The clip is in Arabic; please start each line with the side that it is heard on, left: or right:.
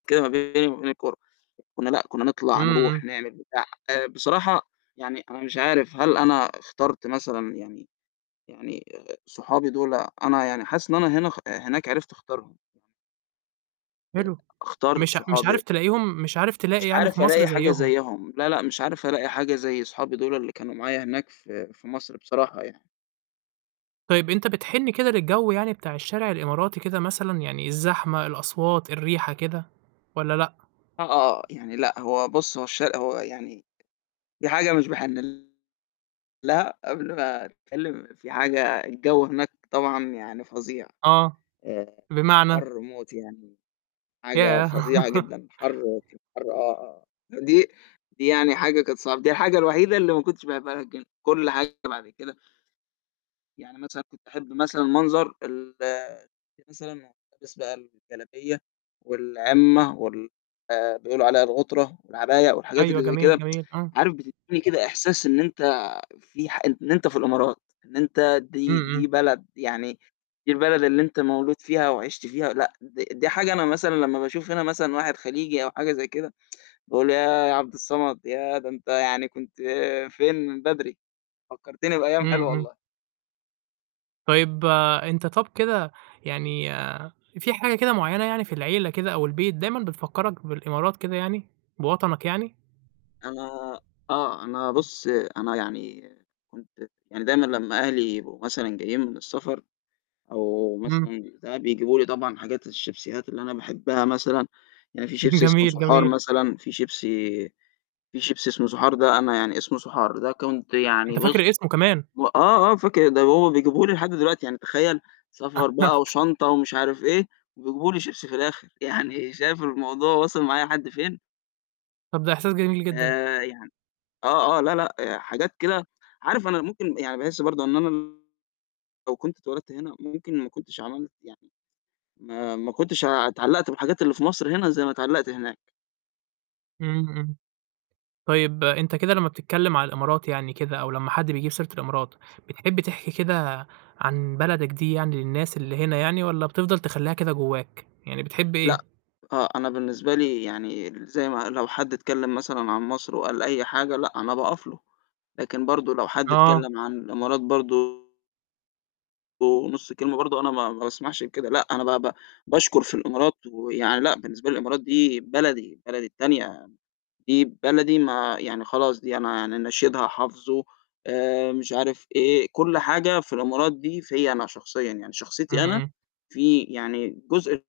left: كده ما بيني وما بين الكورة. كنا لأ، كنا نطلَع
right: إمم،
left: نرُوح
right: إمم.
left: نعمل بتاع، بصراحة يعني أنا مش عارف هل أنا اخترت مثلًا يعني يعني صحابي دُول أنا يعني حاسس إن أنا هنا اخ هناك عرِفت اختارهم. آآ،
right: حلو.
left: أختار
right: مش مش
left: صحابي
right: عارف تلاقيهم، مش عارف
left: مش
right: تلاقي يعني في
left: عارف
right: مَصر
left: ألاقي حاجة
right: زيهم.
left: زَيهم، لأ، لأ، مش عارف ألاقي حاجة زي أصحابي دُول اللي كانوا معايا هناك في في مَصر بصراحة يعني.
right: طيب أنت بتحن كده للجو يعني بتاع الشارع الإماراتي كده مثلًا، يعني الزحمة، الأصوات، الريحة، كده والَّا لأ؟
left: آه، آه، آه. يعني لأ هو بُصّ، هو الش هو يعني في حاجة مش باحِن لها قبل ما أتكلم في حاجة الجو هناك طبعًا يعني فظيع،
right: آه،
left: آآ،
right: بمعنى؟
left: حَرّ موت يعني، حاجة
right: ياه!
left: فظيعة جدًا، حَرّ رهيب حَرّ آه، آه. دي دي يعني حاجة كانت صعبة، دي الحاجة الوحيدة اللي ما كنتش [unintelligible] كُلّ حاجة بعد كده يعني مثلًا كنت أحب مثلًا منظر ال [unintelligible] مثلًا ألبس بقى الجلابية والعِمّة وال بيقولوا عليها الغُترة والعباية والحاجات
right: أيوه،
left: اللي زَي
right: جميل،
left: كده،
right: جميل، آه.
left: عارف بتديني كده إحساس إن أنت فيه ح إن أنت في الإمارات، إن أنت
right: إمم،
left: دي دي
right: إمم.
left: بلد يعني دي البلد اللي أنت مولود فيها وعِشت فيها لأ، د دي حاجة أنا مثلًا لمّا باشوف هنا مثلًا واحد خليجي أو حاجة زي كده، باقول ياه يا عبد الصمد! ياه ده أنت يعني كنت فين من بدري؟ فكّرتني بأيام
right: إمم،
left: حلوة
right: إمم.
left: والله.
right: طيب، أنت طَب كده يعني في حاجة كده معيّنة يعني في العيلة كده أو البيت دايمًا بتفكّرك بالإمارات كده يعني، بوطنك يعني؟
left: أنا آه. أنا بُصّ، أنا يعني كنت يعني دايمًا لمّا أهلي يبقوا مثلًا جايين من السفر أو
right: إمم.
left: مثلًا ساعات بيجيبوا لي طبعًا حاجات الشيبسيات اللي أنا باحبها مثلًا، يعني فيه شيبسي اسمه
right: جميل،
left: صُحار
right: جميل.
left: مثلًا، في شيبسي في شيبسي اسمه صُحار ده أنا يعني اسمه صُحار. ده كنت
right: أنت
left: يعني بُصّ،
right: فاكر اسمه كمان.
left: م آه، آه فاكر، ده هو بيجيبه لي لحد دلوقتي، يعني تخيَّل سفر بقى وشنطة ومش عارف إيه وبيجيبوا لي شيبسي في الآخر، يعني شايف الموضوع واصل معايا لحد فين؟!
right: طَب ده إحساس جميل جدًا.
left: آآ، يعني آه، آه، لا، لأ حاجات كده، عارف أنا ممكن يعني باحس برضه إن أنا لو كنت اتولدت هنا ممكن ما كنتش عملت يعني ما ما كنتش اتعلّقت بالحاجات اللي في مَصر هنا زَي ما اتعلقت هناك.
right: إمم، إمم. طيب أنت كده لمّا بتتكلم على الإمارات يعني كده، أو لمّا حد بيجيب سيرة الإمارات، بتحب تحكي كده عن بلدك دي يعني للناس اللي هنا يعني، والَّا بتفضَل تخلّيها كده جواك، يعني بتحب
left: لأ.
right: إيه؟
left: آه، أنا بالنسبة لي يعني زي ما لو حد اتكلم مثلًا عن مَصر وقال أي حاجة لأ أنا باقف له، لكن برضه لو حد
right: آه.
left: اتكلم عن الإمارات برضه نُصّ كلمة برضه أنا ما ما باسمحش بكده. لأ، أنا ب ب باشكر في الإمارات ويعني لأ بالنسبة لي الإمارات دي بلدي، بلدي التانية، دي بلدي ما يعني خلاص دي أنا يعني نشيدها حافظُه آآ، مش عارف إيه، كُلّ حاجة في الإمارات دي فيَّ أنا شخصيًا، يعني شخصيتي أنا
right: اهم.
left: في يعني جزء